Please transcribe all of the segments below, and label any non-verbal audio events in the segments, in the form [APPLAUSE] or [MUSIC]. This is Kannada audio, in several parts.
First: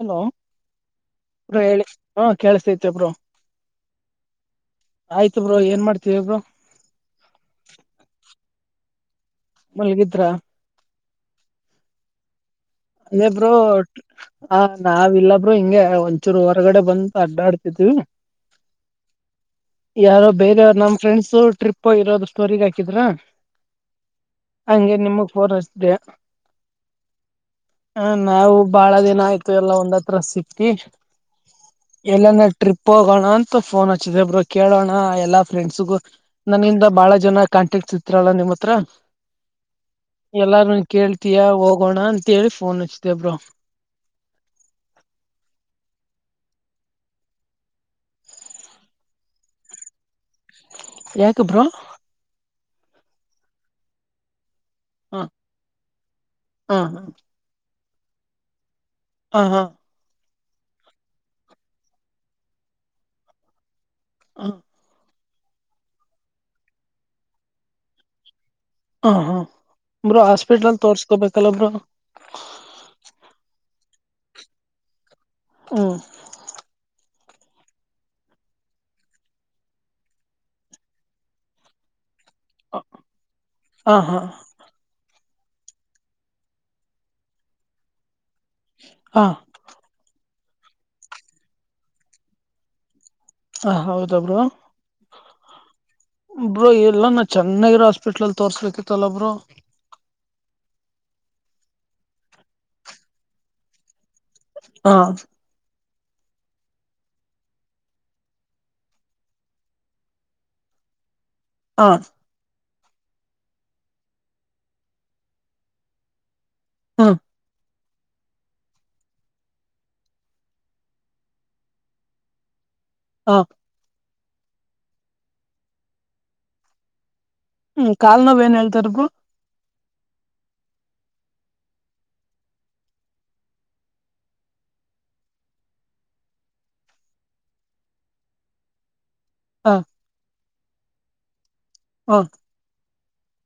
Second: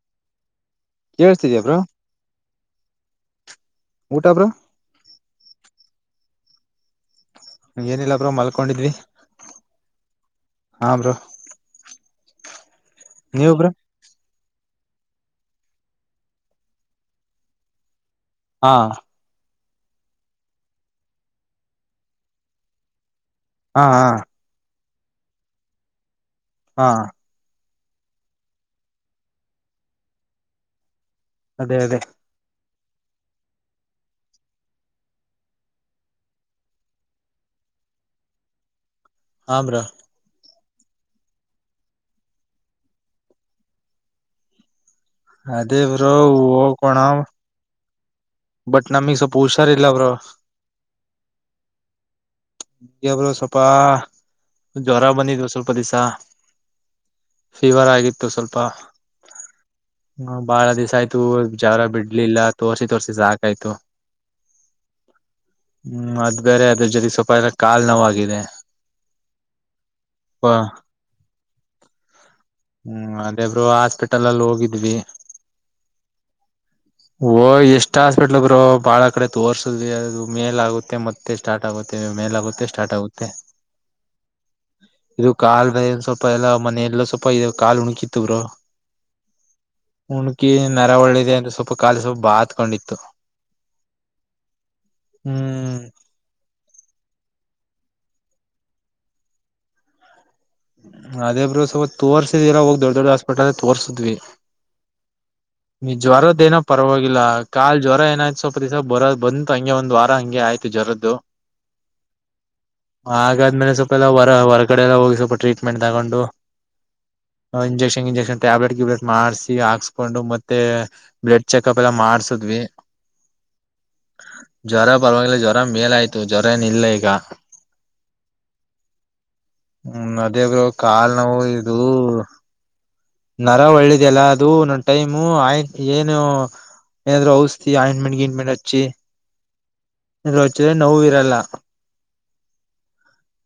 ಹಲೋ ಕೇಳ್ಸ್ತಿದ್ಯಾ ಬ್ರೋ ಹೇಳಿ ಹ ಕೇಳಸತೈತೆ ಬ್ರೋ ಊಟ ಬ್ರೋ ಆಯ್ತ ಬ್ರರು ಏನ್ ಮಾಡ್ತೀವಿ ಒಬ್ರು ಏನಿಲ್ಲಾಬ್ರ ಮಲ್ಕೊಂಡಿದ್ವಿ ಮಲ್ಗಿದ್ರ ನಮ್ರ ನ್ನೆಬ್ರು ಆ ನಾವ ಇಲ್ಲಾಬ್್ರರು ಹಿಂಗೆ ಒಂಚೂರು ಹೊರಗಡೆ ಬಂತ ಅಡ್ಡಾಡ್ತಿದ್ವಿ ಹಾ ಯಾರೋ ಬೇರೆ ನಮ್ ಫ್ರೆಂಡ್ಸ ಟ್ರಿಪ್ ಇರೋದ ಸ್ಟೋರ ಹಾಕಿದ್ರ ಹಾ ಹಾ ಹಂಗೆ ನಿಮಗ್ ೋರ್ಸ್ಯಾ ಹಾ ಹ ನಾವು ಬಾಳ ದಿನ ಆಯ್ತು ಎಲ್ಲ ಒಂದ್ತ್ರ ಸಿಕ್ಕಿ ಅದೇ ಅದೇ ಎಲ್ಲಾನ ಟ್ರಿಪ್ ಹೋಗೋಣ ಅಂತ ಫೋನ್ ಹಚ್ಚಿದಬ್ರು ಕೇಳೋಣ ಎಲ್ಲಾ ಫ್ರೆಂಡ್ಸ್ಗು ನನಂದ ಬಹಳ ಜನ ಕ ಕಂಟಕ್ ಚಿತ್ರ ಅಲ್ಲ ನಿಮ್ಮ ಹತ್ರ ಹಮ್ರ ಎಲ್ಲಾರು ಕೇಳ್ತಯ ಹೋಗೋಣ ಅಂತೇಳಿ ಫೋನ್ ಹಚ್ತೇಬ್ರ ಅೇ ಬ್ರೋ ಕೊಣ ಬಟ್ ನಾಮೀ ಸ ಹುಷಾರ ಇಲ್ಲ ಅವರ ಎಯಾಕಬ್ರೋ ಈ ಬರ ಸಪಾ ಜ್ವರ ಹ ಬಂದಿದ್ು ಸ್ವಲ್ಪ ದಿವಸ ಹ ಫೀವರ್ ಆಗಿತ್ತು ಸ್ವಲ್ಪ ಹ ಹಾ ಹ ಬಾಳ ದಿವ್ ಆಯ್ತು ಜಾವರ ಬಿಡ್ಲಿಲ್ಲ ತೋರ್ಸಿ ತೋರ್ಸಿ ಜಾಕ ಆಯ್ತು ಹಾ ಹ್ಮ್ ಅದು ಬೇರೆ ಅದ್ರ ಜೊತೆ ಸ್ವಲ್ಪ ಎಲ್ಲ ಕಾಲ್ ನೋಾಗಿದೆ ಹಾ ಹಾ ಬ್ರರು ಹಾಸ್ಪಿಟ್ಲ್ಲ್ ತೋರ್ಸ್ಕೊಬೇಕಲ್ಲಬ್ರ ಲಲ್ಲಿ ಹೋಗಿದ್ವಿ ಹ್ಮ್ ಓ ಎಷ್ಟ್ ಹಾಸ್ಪಿಟ್ಲ್ಗರು ಬಾಳ ಕಡೆ ತೋರ್ಸುದ್ ಅದು ಮೇಲ ಆಗುತ್ತೆ ಮತ್ತೆ ಸ್ಟಾರ್ಟ್ ಆಗುತ್ತೆ ತ್ತ ಮೇಲ ಕೊತ್ತ ಸ್ಟಾರ್ಟತ್ತ ಹ ಹಾ ಇದು ಕಾಲ್ಏನ್ ಸ್ವಲ್ಪ ಎಲ್ಲಾ ಮನೆಯಲ್ಲ ಸ್ವಲ್ಪ ಕಾಲ್ ಉುಣಕಿತ್ವರು ಹಾ ಹುಣಕಿ ನರ ಒಳ್ಳಿದೆ ಅಂತ ಸ್ವಲ್ಪ ಕಾಲಿ ಸ್ವಲ್ಪ ಬಾತ್ಕೊಂಡಿತ್ತು ಹ ಹೌದಬ್ರು ಹ್ಮ್ ಒಬ್ರು ಎಲ್ಲ ನ ಚೆನ್ನಾಗಿರೋ ಹಾಸ್ಪಿಟ್ಲ್ ಅಲ್ಲಿ ತೋರ್ಸ್ಬೇಕಿತ್ತಲ್ಲ ಒಬ್ರು ಅದೇ ಬ್ರರು ಸ್ವಲ್ಪ ತೋರ್ಸಿದ್ಲ್ಲ ಹೋಗ್ ದೊಡ್ ದೊಡ್ಡಾಸ್ಪಟ್ಲ್ ತೋರ್ಸಿದ್ವಿ ಹಾ ನೀ ಜ್ವರದ ಏನೋ ಪರವಾಗಿಲ್ಲ ಕಾ ಜ್ವರ ಏನಾಯ್ತ ಸ್ವಪತಿಸ ಬರ ಬಂತತ್ ಹಂಗೆ ಒಂದ್ ವಾರ ಹಂಗೆ ಆಯ್ತಿತಿ ಜರ್ದು ಆ ಹಾಗಾದ್ಮೇಲೆ ಸ್ವಲ್ಪ ಎಲ್ಲ ಹೊರ ಹೊರಗಡೆ ಎಲ್ಲ ಹೋಗಿ ಸ್ವಲ್ಪ ಟ್ರೀಟ್ಮೆಂಟ್ ತಗೊಂಡು ಹಾ ಇಂಜೆಕ್ಷನ್ ಇಂಜೆಕ್ಷನ್ ಟ್ಯಾಬ್ಲೆಟ್್ಯಬ್ಲೆಟ್ ಮಾಡಸ ಹಾಕ್ಸ್ಕೊಂಡು ಮತ್ತೆ ಬ್ಲಡ್ ಚೆಕಪ್ ಎಲ್ಲ ಮಾಡ್ಸದ್ವಿ ಹಾ ಜ್ವರ ಪರವಾಗಿಲ್ಲ ಜ್ವರ ಮೇಲ ಆಯ್ತು ಜ್ವರ ಏನ ಇಲ್ಲ ಈಗ ಹ್ಮ್ ಕಾಲ್ ನವ್ ಏನ್ ಹೇಳ್ತಾರಬರು ಹ್ಮ ನದಿಯಾಗ ಕಾಲ್ ನೋವು ಇದು ನರ ಒಳ್ಳಿದಲ್ಲ ಅದು ನನ್ ಟೈಮು ಆಯ ಏನು ಏನಾದ ಔಸ್ಿ ಆಮೆಂಟ್ ಗಿಮೆಂಟ್ ಅಿ ಹಾ ರೋಚ ನೋವು ಇರಲ್ಲ ಹ್ಮ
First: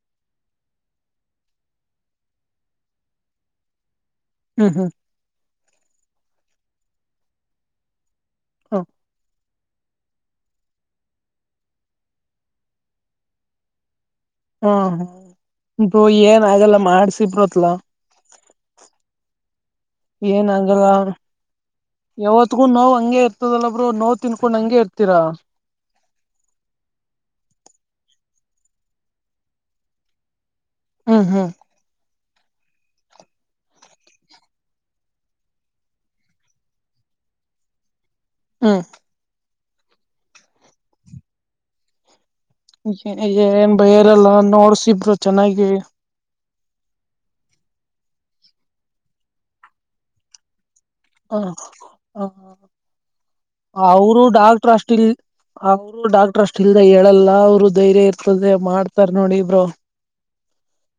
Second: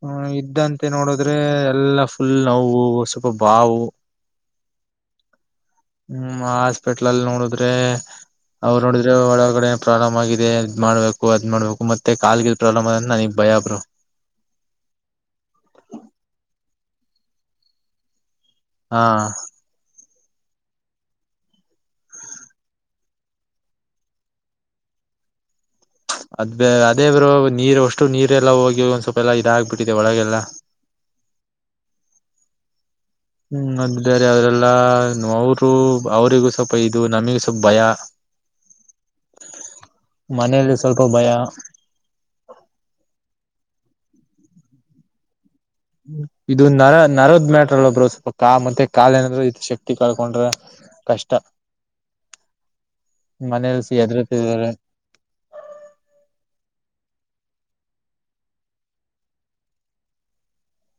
ಹ್ಮ ಇದ್ದಂತೆ ನೋಡದ್ರೆ ಎಲ್ಲಾ ಫುಲ್ ನೋವು ಸ್ವಲ್ಪ ಬಾವು ಹ್ಮ್ ಹ್ಮ್ ಹ್ಮ್ ಹಾಸ್ಪಿಟ್ಲ್ ಅಲ್ಲಿ ನೋಡಿದ್ರೆ ಹ ಅವ್ರು ನೋಡಿದ್ರೆ ಒಳಗಡೆ ಪ್ರಾಬ್ಲಮ್ ಆಗಿದೆ ಅದ್ ಮಾಡ್ಬೇಕು ಅದ್ ಮಾಡ್ಬೇಕು ಮತ್ತೆ ಕಾಲಲ್ಗೆ ಪ್ರಾಬ್ಮ್ ನನಗ್ ಭಯಬ್ರು ಹಾ ಹು ಏನಾಗಲ್ಲ ಮಾಡ್ಸಿ ಬ್ರೋತ್ಲ ಹಾ ಏನಾಗಲ್ಲ ಯಾವತ್ಗೂ ನೋವು ಹಂಗೆ ಇರ್ತದಲ್ಲಬ್ರರು ನೋವ ತಿನ್ಕೊಂಡ್ ಹಂಗಗೆ ಇರ್ತೀರಾ ಅದ್ ಅದೇ ಬರು ನೀರ್ ಅಷ್ಟು ನೀರೆಲ್ಲ ಹೋಗಿ ಒಂದ್ ಸ್ವಲ್ಪ ಎಲ್ಲ ಇದಾಗಬಿಟ್ಟಿದೆ ಒಳಗೆಲ್ಲ ಹ್ಮ ಹಾ್ ಹ್ಮ್ ಅದು ಬೇರೆ ಅವ್ರೆಲ್ಲಾ ಅವರು ಅವರಿಿಗೂ ಸ್ವಲ್ಪ ಇದು ನಮಿಗೂ ಸ್ವಲ್ಪ ಭಯ ಹ್ಮ್ ಮನೇೆಯಲ್ಲಿ ಸ್ವಲ್ಪ ಭಯ ಏನ್ ಬಯರಲ್ಲ ನೋಡ್ಸಿಬರು ಚೆನ್ನಾಗಿ ಹ್ಮ್ ಇದು ನರ ನರದ್ ಮ್ಯಾಟ್ರ ಅಲ್ಲೊಬ್ರರು ಸ್ವಲ್ಪ ಕಾ ಮತ್ತೆ ಕಾ ಏನಾದ್ರರು ಇದ ಶಕ್ತಿ ಕಳ್ಕೊಂಡ್ರ ಹಾ ಹಾ ಮನೇಲಿ ಅವರು ಎದರುತಿದ್ದಾರೆ ಡಾಕ್ಟರ್ ಅಷ್ಟ ಇಲ್ ಅವರು ಡಾಕ್ಟರ್ ಅಷ್ಟ ಇಲ್ದ ಹೇಳಲ್ಲ ಅವರು ಧೈರ್ಯ ಇರ್ತದೆ ಮಾಡ್ತಾರ ನೋಡಿ ಇಬ್ರು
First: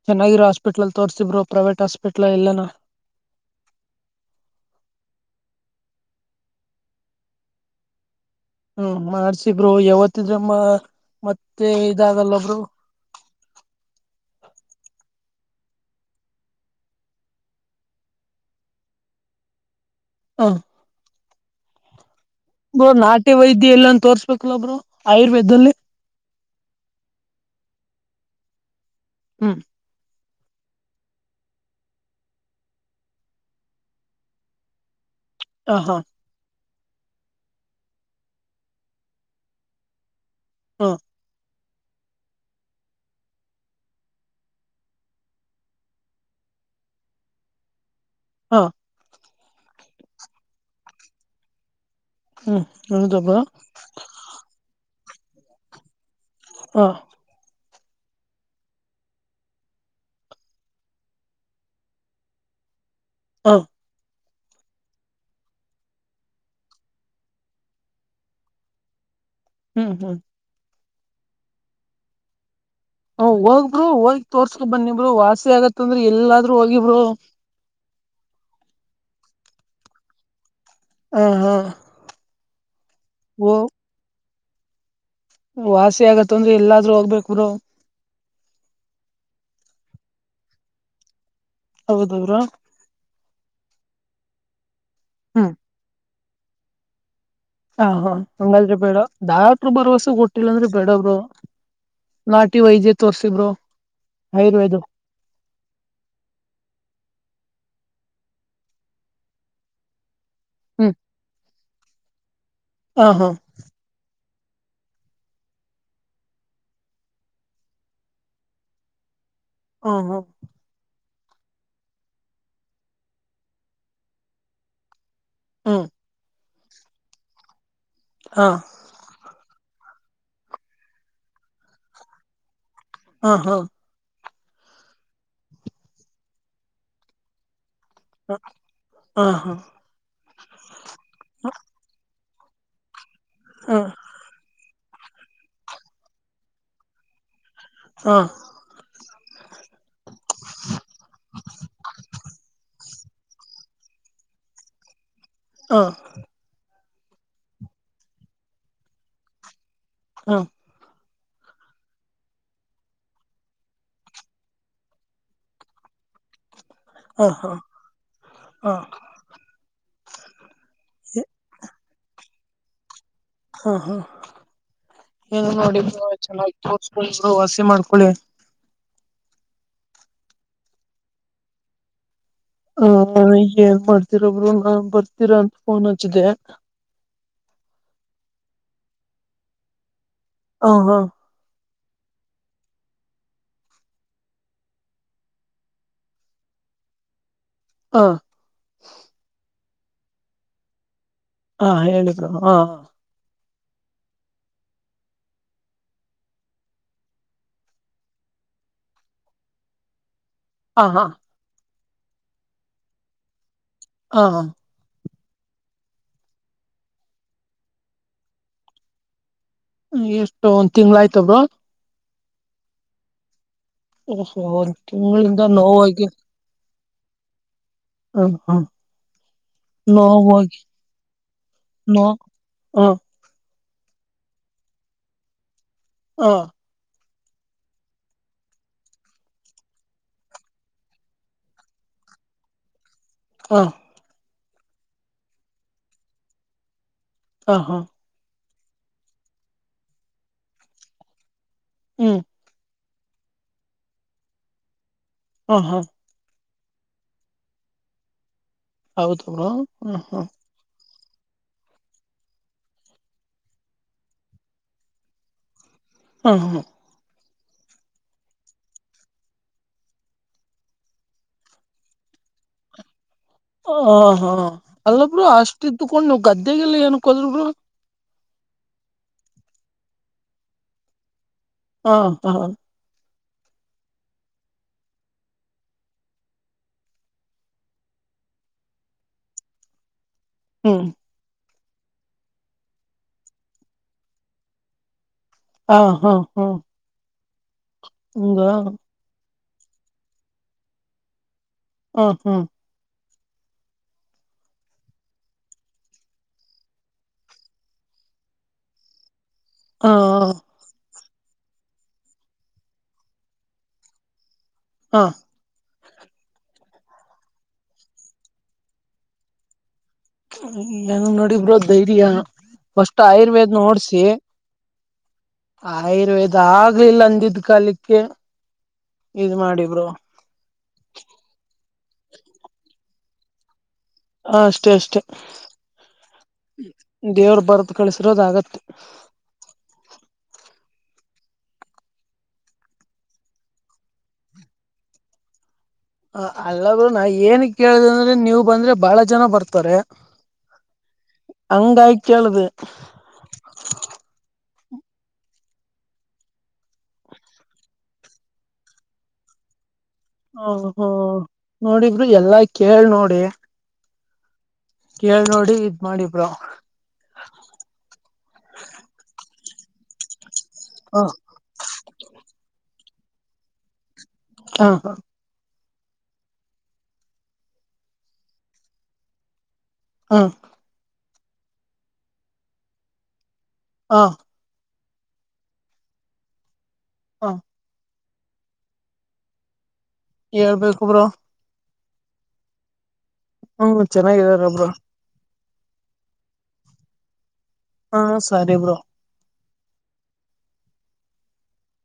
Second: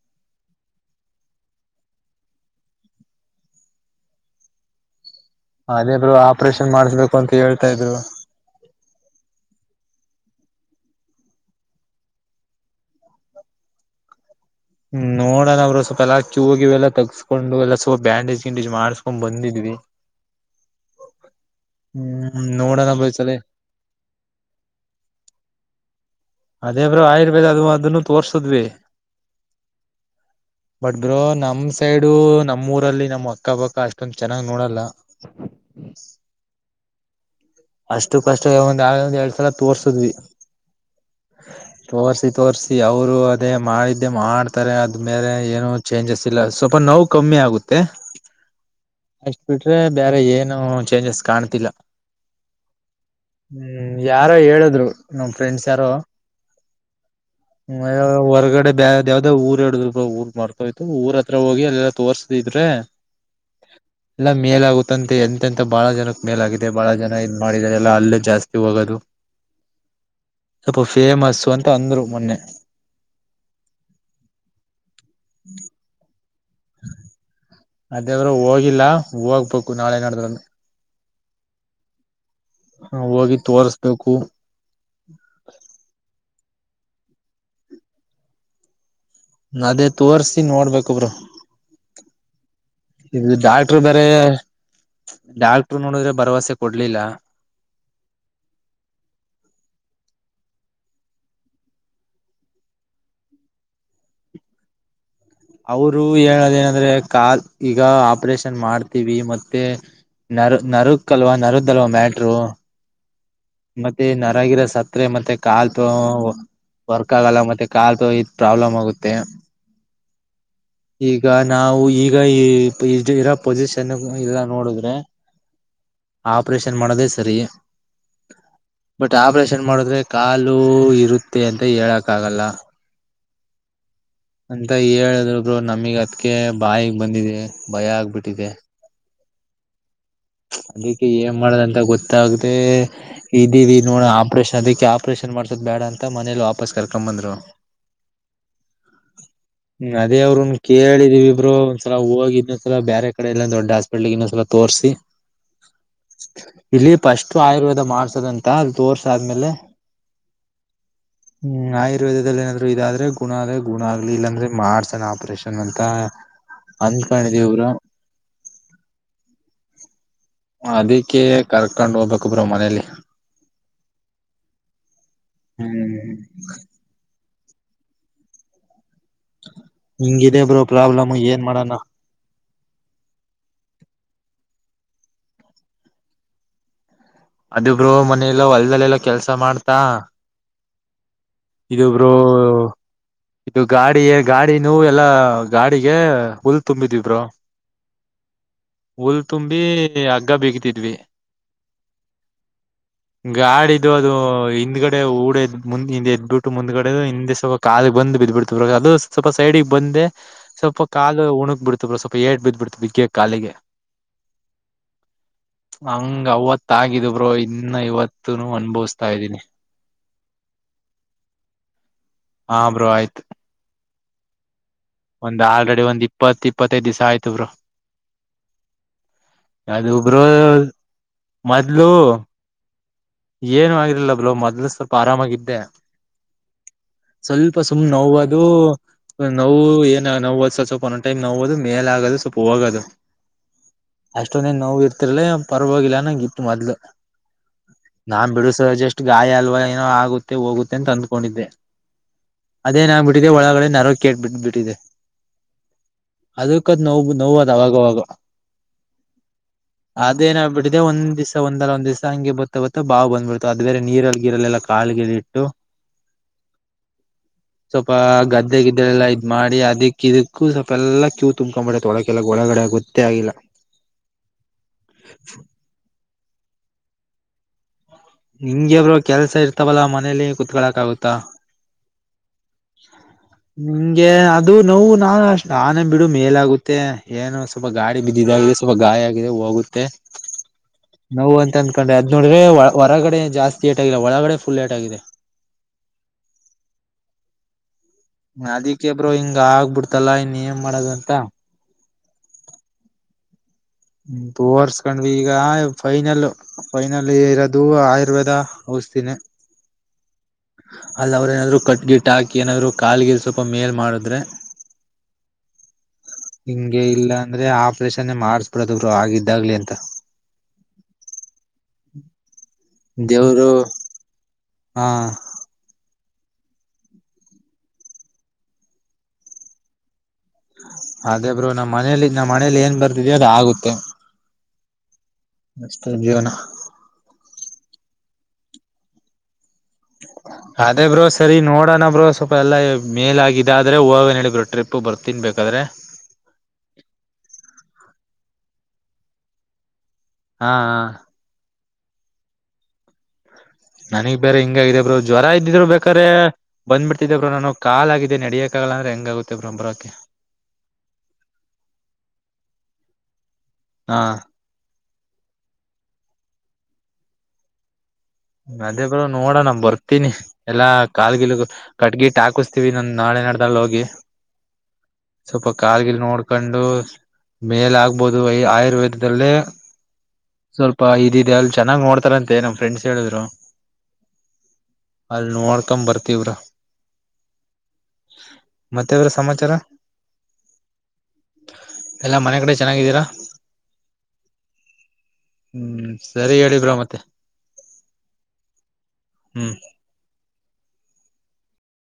ಚೆನ್ನಾಗಿರೋ ಹಾಸ್ಪಿಟ್ಲ್ಲ್ ತೋರ್ಸ್ತಿಿದರು ಪ್ರೈವೇಟ್ ಹಾಸ್ಪಿಟ್ಲ್ ಎಲ್ಲನ ಹಾ ಅದೇಬ್ರು ಆಪರೇಷನ್ ಮಾಡ್ಸ್ಬೇಕು ಅಂತ ಹೇಳ್ತಾ ಇದ್ರು ಹ್ಮ್ ಮಾಡ್ಸಿಬರು ಯಾವತ್ತ ಇದ್ರಮ್ಮ ಮತ್ತೆ ಇದಾಗಲ್ಲೊಬ್ರು ಹಾ ಹ್ಮ್ ನೋಡೋಣ ಅವರು ಸ್ವಲ್ಪ ಎಲ್ಲಾ ಕ ಹೋಗಿ ಎಲ್ಲ ತಗಸ್ಕೊಂಡು ಎಲ್ಲಾ ಸ್ವಪ ಬ್ಯಾಂಡೇಜ್ ಗಿಂಡೇಜ್ ಮಾಡ್ಸ್ಕೊಂಡ್ ಬಂದಿದ್ವಿ ಹಾ ಹ್ಮ್ ಬ ನೋಡೋಣ ಬ್ರೋ ಈ ನಾಟಿ ಸಲಿ ವೈದ್ಯ ಎಲ್ಲನ್ ತೋರ್ಸ್ಬೇಕಲಬ್್ರರು ಆಯುರ್ವೇದದಲ್ಲಿ ಅದೇ ಬ್ರ ಆಯುರ್ವೇದ ಅದು ಅದನ್ನು ತೋರ್ಸದ್ವಿ ಹ್ಮ್ ಬಟ್ ಬ್ರೋ ನಮ್ ಸೈಡು ನಮ್ಮ್ ಊರಲ್ಲಿ ನಮ್ಮ್ ಅಕ್ಕಬಕ್ಕ ಅಷ್ಟೊಂದ ಚೆನ್ನಾಗ್ ನೋಡಲ್ಲ ಹ ಹಾ ಅಷ್ಟು ಕಷ್ಟ ಒಂದ ಒಂದ್ ಎರಡ್ ಸಲ ತೋರ್ಸದ್ವಿ ಹಾ ತೋಸ್ರಿ ತೋ ಸ್ರಿಅವರು ಅದೇ ಮಾಡಿದ್ದೆ ಮಾಡ್ತಾರೆ ಅದ ಮೇಲೆ ಏನು ಚೇಂಜಸ್ ಇಲ್ಲ ಸ್ವಲ್ಪ ನೋವು ಕಮ್ಮಿ ಆಗುತ್ತೆ ಹಾ ಅಷ್ಟ ಬಿಟ್ರೆ ಬೇರೆ ಏನು ಚೇಂಜಸ್ ಕಾಣ್ತಿಲ್ಲ ಹ್ಮ್ ಹೌದ ಬ್ರೋ ಹ್ಮ್ ಯಾರೋ ಹೇಳಿದ್ರು ನಮ ಫ್ರೆಂಡ್ಸ್ ಯಾರೋ ಹಾ ಹೊರಗಡೆ ಬಾವ ಯಾವ್ದಾವ ಊರ್ರ ಹೇಳಡಿದ್ ಊರ್ ಮತೋಯ್ತು ಊರ ಹತ್ರ ಹೋಗಿ ಎಲ್ಲ ತೋರ್ಸತಿದ್ರು ಹಾ ಹ ಎಲ್ಲ ಮೇಲಾಗುತ್ತಂತೆ ಎಂತೆಂತ ಬಾಳ ಜನಕ್ ಮೇಲಾಗಿದೆ ಬಹಳ ಜನ ಇದನ್ ಮಾಡಿದಿದ್ದಾರೆ ಎಲ್ಲ ಅಲ್ಲೇ ಜಾಸ್ತಿ ಹೋಗೋದು ಹ್ಮ್ ಹ್ಮ್ ಸ್ವಲ್ಪ ಫೇಮಸ್ ಅಂತ ಅಂದ್ರು ಮೊನ್ನೆ ಹ ಹೋಗಬರು ಹೋಗಿ ತೋರ್ಸ್ಕೊ ಬನ್ನಿಬರು ವಾಸಿ ಆಗತ್ತಂದ್ರ ಎಲ್ಲಾದ್ೂ ಹೋಗಿಬರು ಅದೇವರು ಹೋಗಿಲ್ಲಾ ಹೋಗ್ಬೇಕು ನಾಳೆ ನಡಿದ್್ರನು ಹಾ ಹಾ ಹ ಹೋಗಿ ಓ ತೋರ್ಸ್ಬೇಕು ವಾಸಿ ಆಗತ್ತ ಅಂದ್ರೆ ಎಲ್ಲಾದ್ಹೋಗ್ಬೇಕರು ಅದೇ ತೋರ್ಸಿ ನೋಡ್ಬೇಕೊಬ್ರು ಹೌದು ಬ್ರೋ ಇದು ಡಾಕ್ಟ್ರ ಬೇರೆ ಹ್ಮ್ ಡಾಕ್ಟರ್ ನೋಡಿದ್ರೆ ಭರವಸೆ ಕೊಡ್ಲಿಲ್ಲ ಹ ಹಾ ಹಂಗಾದ್ರಿ ಬೇಡ ರು ಭರವಸೆ ಕೊಟ್ಟಿಲ್ಲಂದ್ರಿ ಬೇಡಬ್ರು ನಾಟಿ ವೈದ್ಯ ತೋರ್ಸಿಬರು ಆಯುರ್ವೇದ ಅವರು ಹೇಳದ ಏನಂದ್ರೆ ಕಾಲ್ ಈಗ ಆಪರೇಷನ್ ಮಾಡ್ತೀವಿ ಮತ್ತೆ ನ ಹ್ಮ್ ನರಕ್ಕಲ್ವಾ ನರದಲ್ವ ಮ್ಯಾಟರು ಹ ಹಾ ಮತ್ತೆ ಗಿರ ಸತ್ರೆ ಮತ್ತೆ ಕಾಲ್ ತ ವರ್ಕ್ ಆಗಲ್ಲ ಮತ್ತೆ ಕಾಲ್ ಇದ ಪ್ರಾಬ್ಲಮ್ ಆಗುತ್ತೆ ಹಾ ಹಾ ಈಗ ನಾವು ಈಗ ಈ ಇರೋ ಪೊಸಿಷನ್ ಇಲ್ಲ ನೋಡಿದ್ರೆ ಹಾ ಆಪರೇಷನ್ ಮಾಡದೇ ಸರಿ ಹಾ ಬಟ್ ಆಪರೇಷನ್ ಷನ್ ಮಾಡಿದ್ರೆ ಕಾಲು ಇರುತ್ತೆ ಅಂತ ಹೇಳಕ್ ಆಗಲ್ಲ ಹಾ ಹಾ ಅಂತ ಹೇಳಿದ್ಬ್ರು ನಮಗ ಅದ್ಕ ಬಾಯಗ್ ಬಂದಿದೆ ಭಯ ಆಗ್ಬಿಟ್ಟಿದೆ ಆಾ ಹಾ ಅದಕ್ಕೆ ಏನ್ ಮಾಡದಂತ ಗೊತ್ತಾಗದೆ ಇದೀವಿ ಹಾ ನೋಡ ಆಪ್ರೇಷನ್ ಅದಕ್ಕೆ ಆ ಆಪರೇಷನ್ ಮಾಡ್ಸೋ ಬೇಡ ಅಂತ ಮನೇಲಿ ವಾಪಸ್ ಕರ್ಕೊಂಡ್ ಬಂದ್ರು ಹಾ ಹ್ಮ್ ಅದೇ ಅವ್ನ್ ಕೇಳಿದ್ವಿಬ್ರು ಒಂದ್ಸಲ ಹೋಗ ಇನ್ನೊಂದ್ಸಲ ಬೇರೆ ಕಡೆ ಇಲ್ಲಂದ ದೊಡ್ ಹಾಸ್ಪಿಟ್ಲ್ಗೆ ಇನ್ನೊಂದ್ಸಲ ತುಷ ಹ ಇಲ್ಲಿ ಫಸ್ಟ್ ಆಯುರ್ವೇದ ಮಾಡ್ಸದಂತ ಅಲ್ಲಿ ತೋರ್ಸಾದ್ಮೇಲೆ ಹಾ ಹ್ಮ್ ಆಯುರ್ವೇದದಲ್ಲಿ ಏನಾದ್ರು ಇದಾದ್ರೆ ಗುಣ ಅ ಗುಣ ಆಗ್ಲಿ ಇಲ್ಲಾಂದ್ರೆ ಮಾಡ್ಸಣ ಆಪ್ರೇಷನ್ ಅಂತ ಅಂದಕೊಂಡಿದೀ ಹಾ ಇರು ಹಾ ಅದಕ್ಕೆೇ ಕರ್ಕೊಂಡ್ ಹೋಗ್ಬೇಕಬ್ರು ಮನೇಲಿ ಹಾ ಹಾ ಏನು ನೋಡಿ ಹ್ಮ್ ಚೆನ್ನಾಗಿ ತೋಡ ವಾಸಿ ಮಾಡ್ಕೊಳ್ಳಿ ಹಿಂಗಿದೆ ಬ್ರೋ ಪ್ರಾಬ್ಲಮ್ ಏನ್ ಮಾಡಣ ಹ ಏನ್ ಮಾಡ್ತೀರೊಬ್ರು ನಾನ್ ಬರ್ತೀರಾ ಅಂತ ಫೋನ್ ಹಚ್ಚಿದೆೆ ಅದುಬ್ರು ಮನೆಯಲ್ಲ ಹೊಲ್ದಲ್ಲೆಲ್ಲ ಕೆಲ್ಸ ಮಾಡ್ತಾ ಹ ಹಾ ಇದು ಬ್ರೋ ಇದು ಗಾಡಿಯೆ ಗಾಡಿದೂ ಎಲ್ಲಾ ಗಾಡಿಗೆ ಹುಲ್ ತುಂಬಿದಿವ್ ಬ್ರೋ. ಹ ಹಊಲ್ ತುಂಬಿ ಹಗ್ಗ ಬೇಕತಿದ್ವಿ ಹಾ ಹೇಳಿದ್ರು ಹಾ ಗಾಡಿದು ಅದು ಹಿಂದ್ಗಡೆ ಊಡ ಎದ್ ಮುಂದ್ ಹ ಎದ್ದಬಿಟ್ಟು ಮುಂದ್ಗಡೆ ಹಿಂದೆ ಸ್ವಲ್ ಕಾಲ ಬಂದ್ ಬು ಬಿಡ್ತ ಅದು ಸ್ವಲ್ಪ ಸೈಡಿಗೆ ಬಂದೆ ಹಾ ಸ್ವಲ್ಪ ಹಾ ಕಾಲು ಉಣುಕ್ ಬಿಡ್ತವ್ರ ಸ್ವಲ್ಪ ಏಟ್ ಬಿದ್ದ್ ಬಿಡ್ತವಿ ಬಿಗ್ಗ ಕಾಲಿಗೆ ಹಾ ಹಾ ಹಂಗ ಅವತ್ತಗಿದ ಬ್ರೋ ಇನ್ನ ಇವತ್ತುನು ಅನ್ಭವಿಸಸ್ತಾ ಇದ್ದೀನಿ ಎಷ್ಟು ಒಂದ್ ತಿಂಗಳ ಆಯ್ತಬ್ರ ಹ ಬ್ರೋ ಆಯ್ತು ಒಂದ್ ತಿಂಗಳಿಂದ ನೋವಾಗಿ ಮತ್ತೇ ದಿಸ ಆಯ್ತು ಬ್ರೋ ಹ್ಮ್ ಹ್ಮ್ ಅದು ಬ್ರೋ ನೋವಾಗಿ ಮೊದ್ಲು ನೋ ಹ ಏನು ಆಗಿರ್ಲಿಲ್ಲ ಬ್ರೋ ಮೊದ್ಲು ಸ್ವಲ್ಪ ಆರಾಮಾಗಿದ್ದೆ. ಹಾ ಸ್ವಲ್ಪ ಸುಮ್ ನೋವದು ನೋವು ಏನ ನೋವ ಸ್ ಸ್ವಲ್ಪ ಒಂದ್ ಟೈಮ್ ನೋವದು ಮೇಲೆ ಆಗದು ಸ್ವಲ್ಪ ಹೋಗದು. ಹಾ ಅಷ್ಟೊಂದೇನ್ ನೋವು ಇರ್ತಿರ್ಲ ಪರವಾಗಿಲ್ಲ ಅನ್ನಂಗಿತ್ತು ಮೊದ್ಲು. ಹ ಹಾ ನಾನ್ ಬಿಡಿ ಸರ್ ಜಷ್ಟ್ ಗಾಯ ಅಲ್ವಾ ಏನೋ ಆಗುತ್ತೆ ಹೋಗುತ್ತೆ ಅಂತ ಅಂದ್ಕೊಂಡಿದ್ದೆ. ಹ್ಮ್ ಅದೇನ್ ಆಗ್ಬಿಟ್ಟಿದೆ ಒಳಗಡೆ ನರ್ವ್ಕೇಟ್ ಬಿಟ್ಬ ಬಿಟ್ಟಿದೆ. ಹಾ ಹಾ ಅದಕ್ಕದ್ ನೋವ್ ನೋವ್ವದ್ ಅವಾಗವಾಗ, ಹೌದು ಬ್ರೋ ಹ್ಮ್ ಹ್ಮ್ ಅದೇನಾಗಬಿಟ್ಟಿದೆ ಒಂದ್ ದಿಸ ಒಂದಲ್ಲ ಒಂದ್ ದಿಸ ಹಂಗೆ ಬತ್ತ ಬತ್ತ ಬಾವು ಬಂದ್ಬಿಡ್ತು ಅದ್ಬೇರೆ ನೀರಲ್ಗೀರಲೆಲ್ಲ ಕಾಲ್ಗೀಟ್ಟು ಹಾ ಹಾ ಸ್ವಲ್ಪ ಗದ್ದೆ ಗಿದ್ದೆಲೆಲ್ಲ ಇದ್ ಮಾಡಿ ಅದಿಕ್ಕಿದುಕ್ಕೂ ಸ್ವಲ್ಪೆಲ್ಲ ಕ್ಯೂ ತುಂಬ್ಕೊಂಬಿಡತ್ತೖ ಒಳಕೆಲ್ಲ ಒಳಗಡೆ ಆಗುತ್ತೆ ಹ ಹಾ ಅಲ್ಲ ಬ್ರೋ ಅಷ್ಟಿದ್ದುಕೊಂಡ್ ನೀವ್ ಗದ್ದೆಗೆಲ್ಲ ಏನಕ್ಕೋದ್ರಿ ಬ್ರೋ? ಹಿಂಗೆ ಬ್ರೋ ಕೆಲ್ಸ ಇರ್ತಾವಲ್ಲಾ ಮನೇಲಿ ಕೂತ್ಕಳಕ್ ಆಗುತ್ತಾ? ಹಾ ಹಾ ನಿಂಗೆ ಅದು ನೋವು ನಾ ಅಷ್ಟ ನಾನೇ ಬಿಡು ಮೇಲಾಗುತ್ತೆ ಏನು ಸ್ವಲ್ಪ ಗಾಡಿ ಬಿದ್ದಿದಾಗ ಸ್ವಲ್ಪ ಗಾಯ ಆಗಿದೆ ಹೋಗುತ್ತೆ ಹ್ಮ್ ನೋವು ಅಂತ ಅಂದಕೊಂಡೆ ಅದ್ ನೋಡ್ರೆ ಹೊರಗಡೆ ಏನ್ ಜಾಸ್ತಿ ಏಟ್ ಆಗಿಲ್ಲ ಒಳಗಡೆ ಫುಲ್ ಏಟ್ ಆಗಿದೆ. ಹಾ ಹಾ ಹಾ ಹಂಗ ಅದಿಕ್ಕೆ ಬ್ರೋ ಹಿಂಗ ಆಗ್ಬಿಡ್ತಲ್ಲಾ ಇನ್ ಏನ್ ಮಾಡೋದು ಅಂತ ಹ ಹ್ಮ ತೋರ್ಸ್ಕೊಂಡ್ವಿ ಈಗ ಫೈನಲ್ಲು ಫೈನಲೀ ಇರೋದು ಆಯುರ್ವೇದ ನ ಹಾ ಅಲ್ಲಿ ಅವ್ರ್ ಏನಾದ್ರು ಕಟ್ ಗಿಟ್ ಹಾಕಿ ಏನಾದ್ರು ಕಾಲ್ಗೀಲ್ ಸ್ವಲ್ಪ ಮೇಲ್ ಮಾಡಿದ್ರೆ ಹಾ ಹಿಂಗೆ ಇಲ್ಲ ಅಂದ್ರೆ ಆಪ್ರೇಷನ್ನೇ ಮಾಡಸ್ಬಿಡದು ಬ್ರೋ ಆಗಿದ್ದಾಗ್ಲಿ ಅಂತ. ನ ನೋಡಿಬ್ರೋ ಧೈರ್ಯ ಫಸ್ಟ್ ದೇವ್ರು ಆಯುರ್ವೇದ್ ನೋಡ್ಸಿ ಹಾ ಆಯುರ್ವೇದ ಆಗ್ಲಿಲ್ಲ ಅಂದಿದ್ದ್ ಕಾಲಕ್ಕೆ ಇದ್ ಮಾಡಿ ಬ್ರೋ ಅದೇ ಬ್ರೋ ನಮ್ಮ್ ಮನೇಲಿ ನಮ್ಮ್ [UNINTELLIGIBLE] ಆಗುತ್ತೆ ಹ ಅಷ್ಟೇ ಅಷ್ಟೇ ಅಷ್ಟೇ ಜೀವನ ದೇವ್ರ್ ಬರ್ದು ಕಳಸ್ ಇರೋದಾಗತ್ತ್, ಅದೇ ಬ್ರೋ, ಸರಿ ನೋಡೋಣ ಬ್ರೋ, ಸ್ವಲ್ಪ ಎಲ್ಲಾ ಮೇಲಗಿದಾದ್ರೆ ಹೋಗಗ ಹೇಳಿಬ್ರೋಟ್ರಿಪ್ ಬರ್ತವಿ. ತಿನ್ಬೇಕಾದ್ರೆ, ಹ ಅಲ್ಲ ಗುರು ನಾ ಏನ್ ಕೇಳ್ದೆ ಅಂದ್ರೆ ನೀವ್ ಬಂದ್ರೆ ಬಹಳ ಜನ ಬರ್ತಾರೆ. ಹಾ ಹಾ ಹಂಗಾಗ್ ಕೇಳ್ದೆ. ನನಗ್ ಬೇರೆ ಹಿಂಗಾಗಿದೇ ಬ್ರೋ ಜ್ವರ ಇದ್ದಿದ್ರೆ ಬೇಕಾದ್ರೆ ಬಂದ್ಬಿಟ್ತಿದ್ದೇ ಬ್ರೋ ನಾನು ಕಾಲಾಗಿದೆ ನಡಿಯಕಾ ಅಲ್ಲಂದ್ರೆ ಹೆಂಗಾಗುತ್ತೆ ಬ್ರೋ ಬರೋಕೆ? ಹ ಹೋ ನೋಡಿ ಬ್ರೋ ಎಲ್ಲಾ ಕೇಳ್ ನೋಡಿ ಹಾ ಕೇಳ್ ನೋಡಿ ಇದ್ ಮಾಡಿ ಬ್ರೋ. ಅದೇ ಬ್ರೋ ನೋಡನಾ ಬರ್ತೀನಿ ಎಲ್ಲಾ ಹ ಕಾಲ್ಗೀಗ್ ಕಟ್ಗಿಟ್ಟ್ ಹಾಕಿಸಸ್ತೀವಿ ನಂ ನಾಳೆ ನಡ್ದಲ್ಲಿ ಹೋಗಿ ಹಾ ಹಾ [INAUDIBLE] ಸ್ವಪ [UNINTELLIGIBLE] ಕಾಲ್ಗಿಲ್ ನೋಡ್ಕೊಂಡು ಮೇಲ ಆಗ್ಬೋದು ಆಯುರ್ವೇದಲ್ಲಿ. ಹ ಸ್ವಲ್ಪ ಇದಿದೆ ಅಲ್ಲಿ ಚೆನ್ನಾಗ್ ನೋಡ್ತಾರಂತೆ ನಮ್ ಫ್ರೆಂಡ್ಸ್ ಹೇಳಿದ್ರು. ಹಾ [INAUDIBLE] ಅಲ್ ನೋಡ್ಕಂ ಬರ್ತಿವಿ ಬ್ರೋ, ಹಾ [INAUDIBLE] ಮತ್ತೆದರದ ಸಮಾಚಾರ. ಹೇಳ್ಬೇಕ ಬ್ರೋ, ಎಲ್ಲಾ ಮನೆ ಕಡೆ ಚೆನ್ನಾಗಿದ್ದೀರಾ... ಹ್ಮ ಚೆನ್ನಾಗಿದಾರ ಬ್ರೋ ಹ್ಮ್, ಸರಿ ಹೇಳಿ ಬ್ರೋ ಮತ್ತೆ, ಹಾ, ಸರಿ ಬ್ರೋ,, ಹ್ಮ್,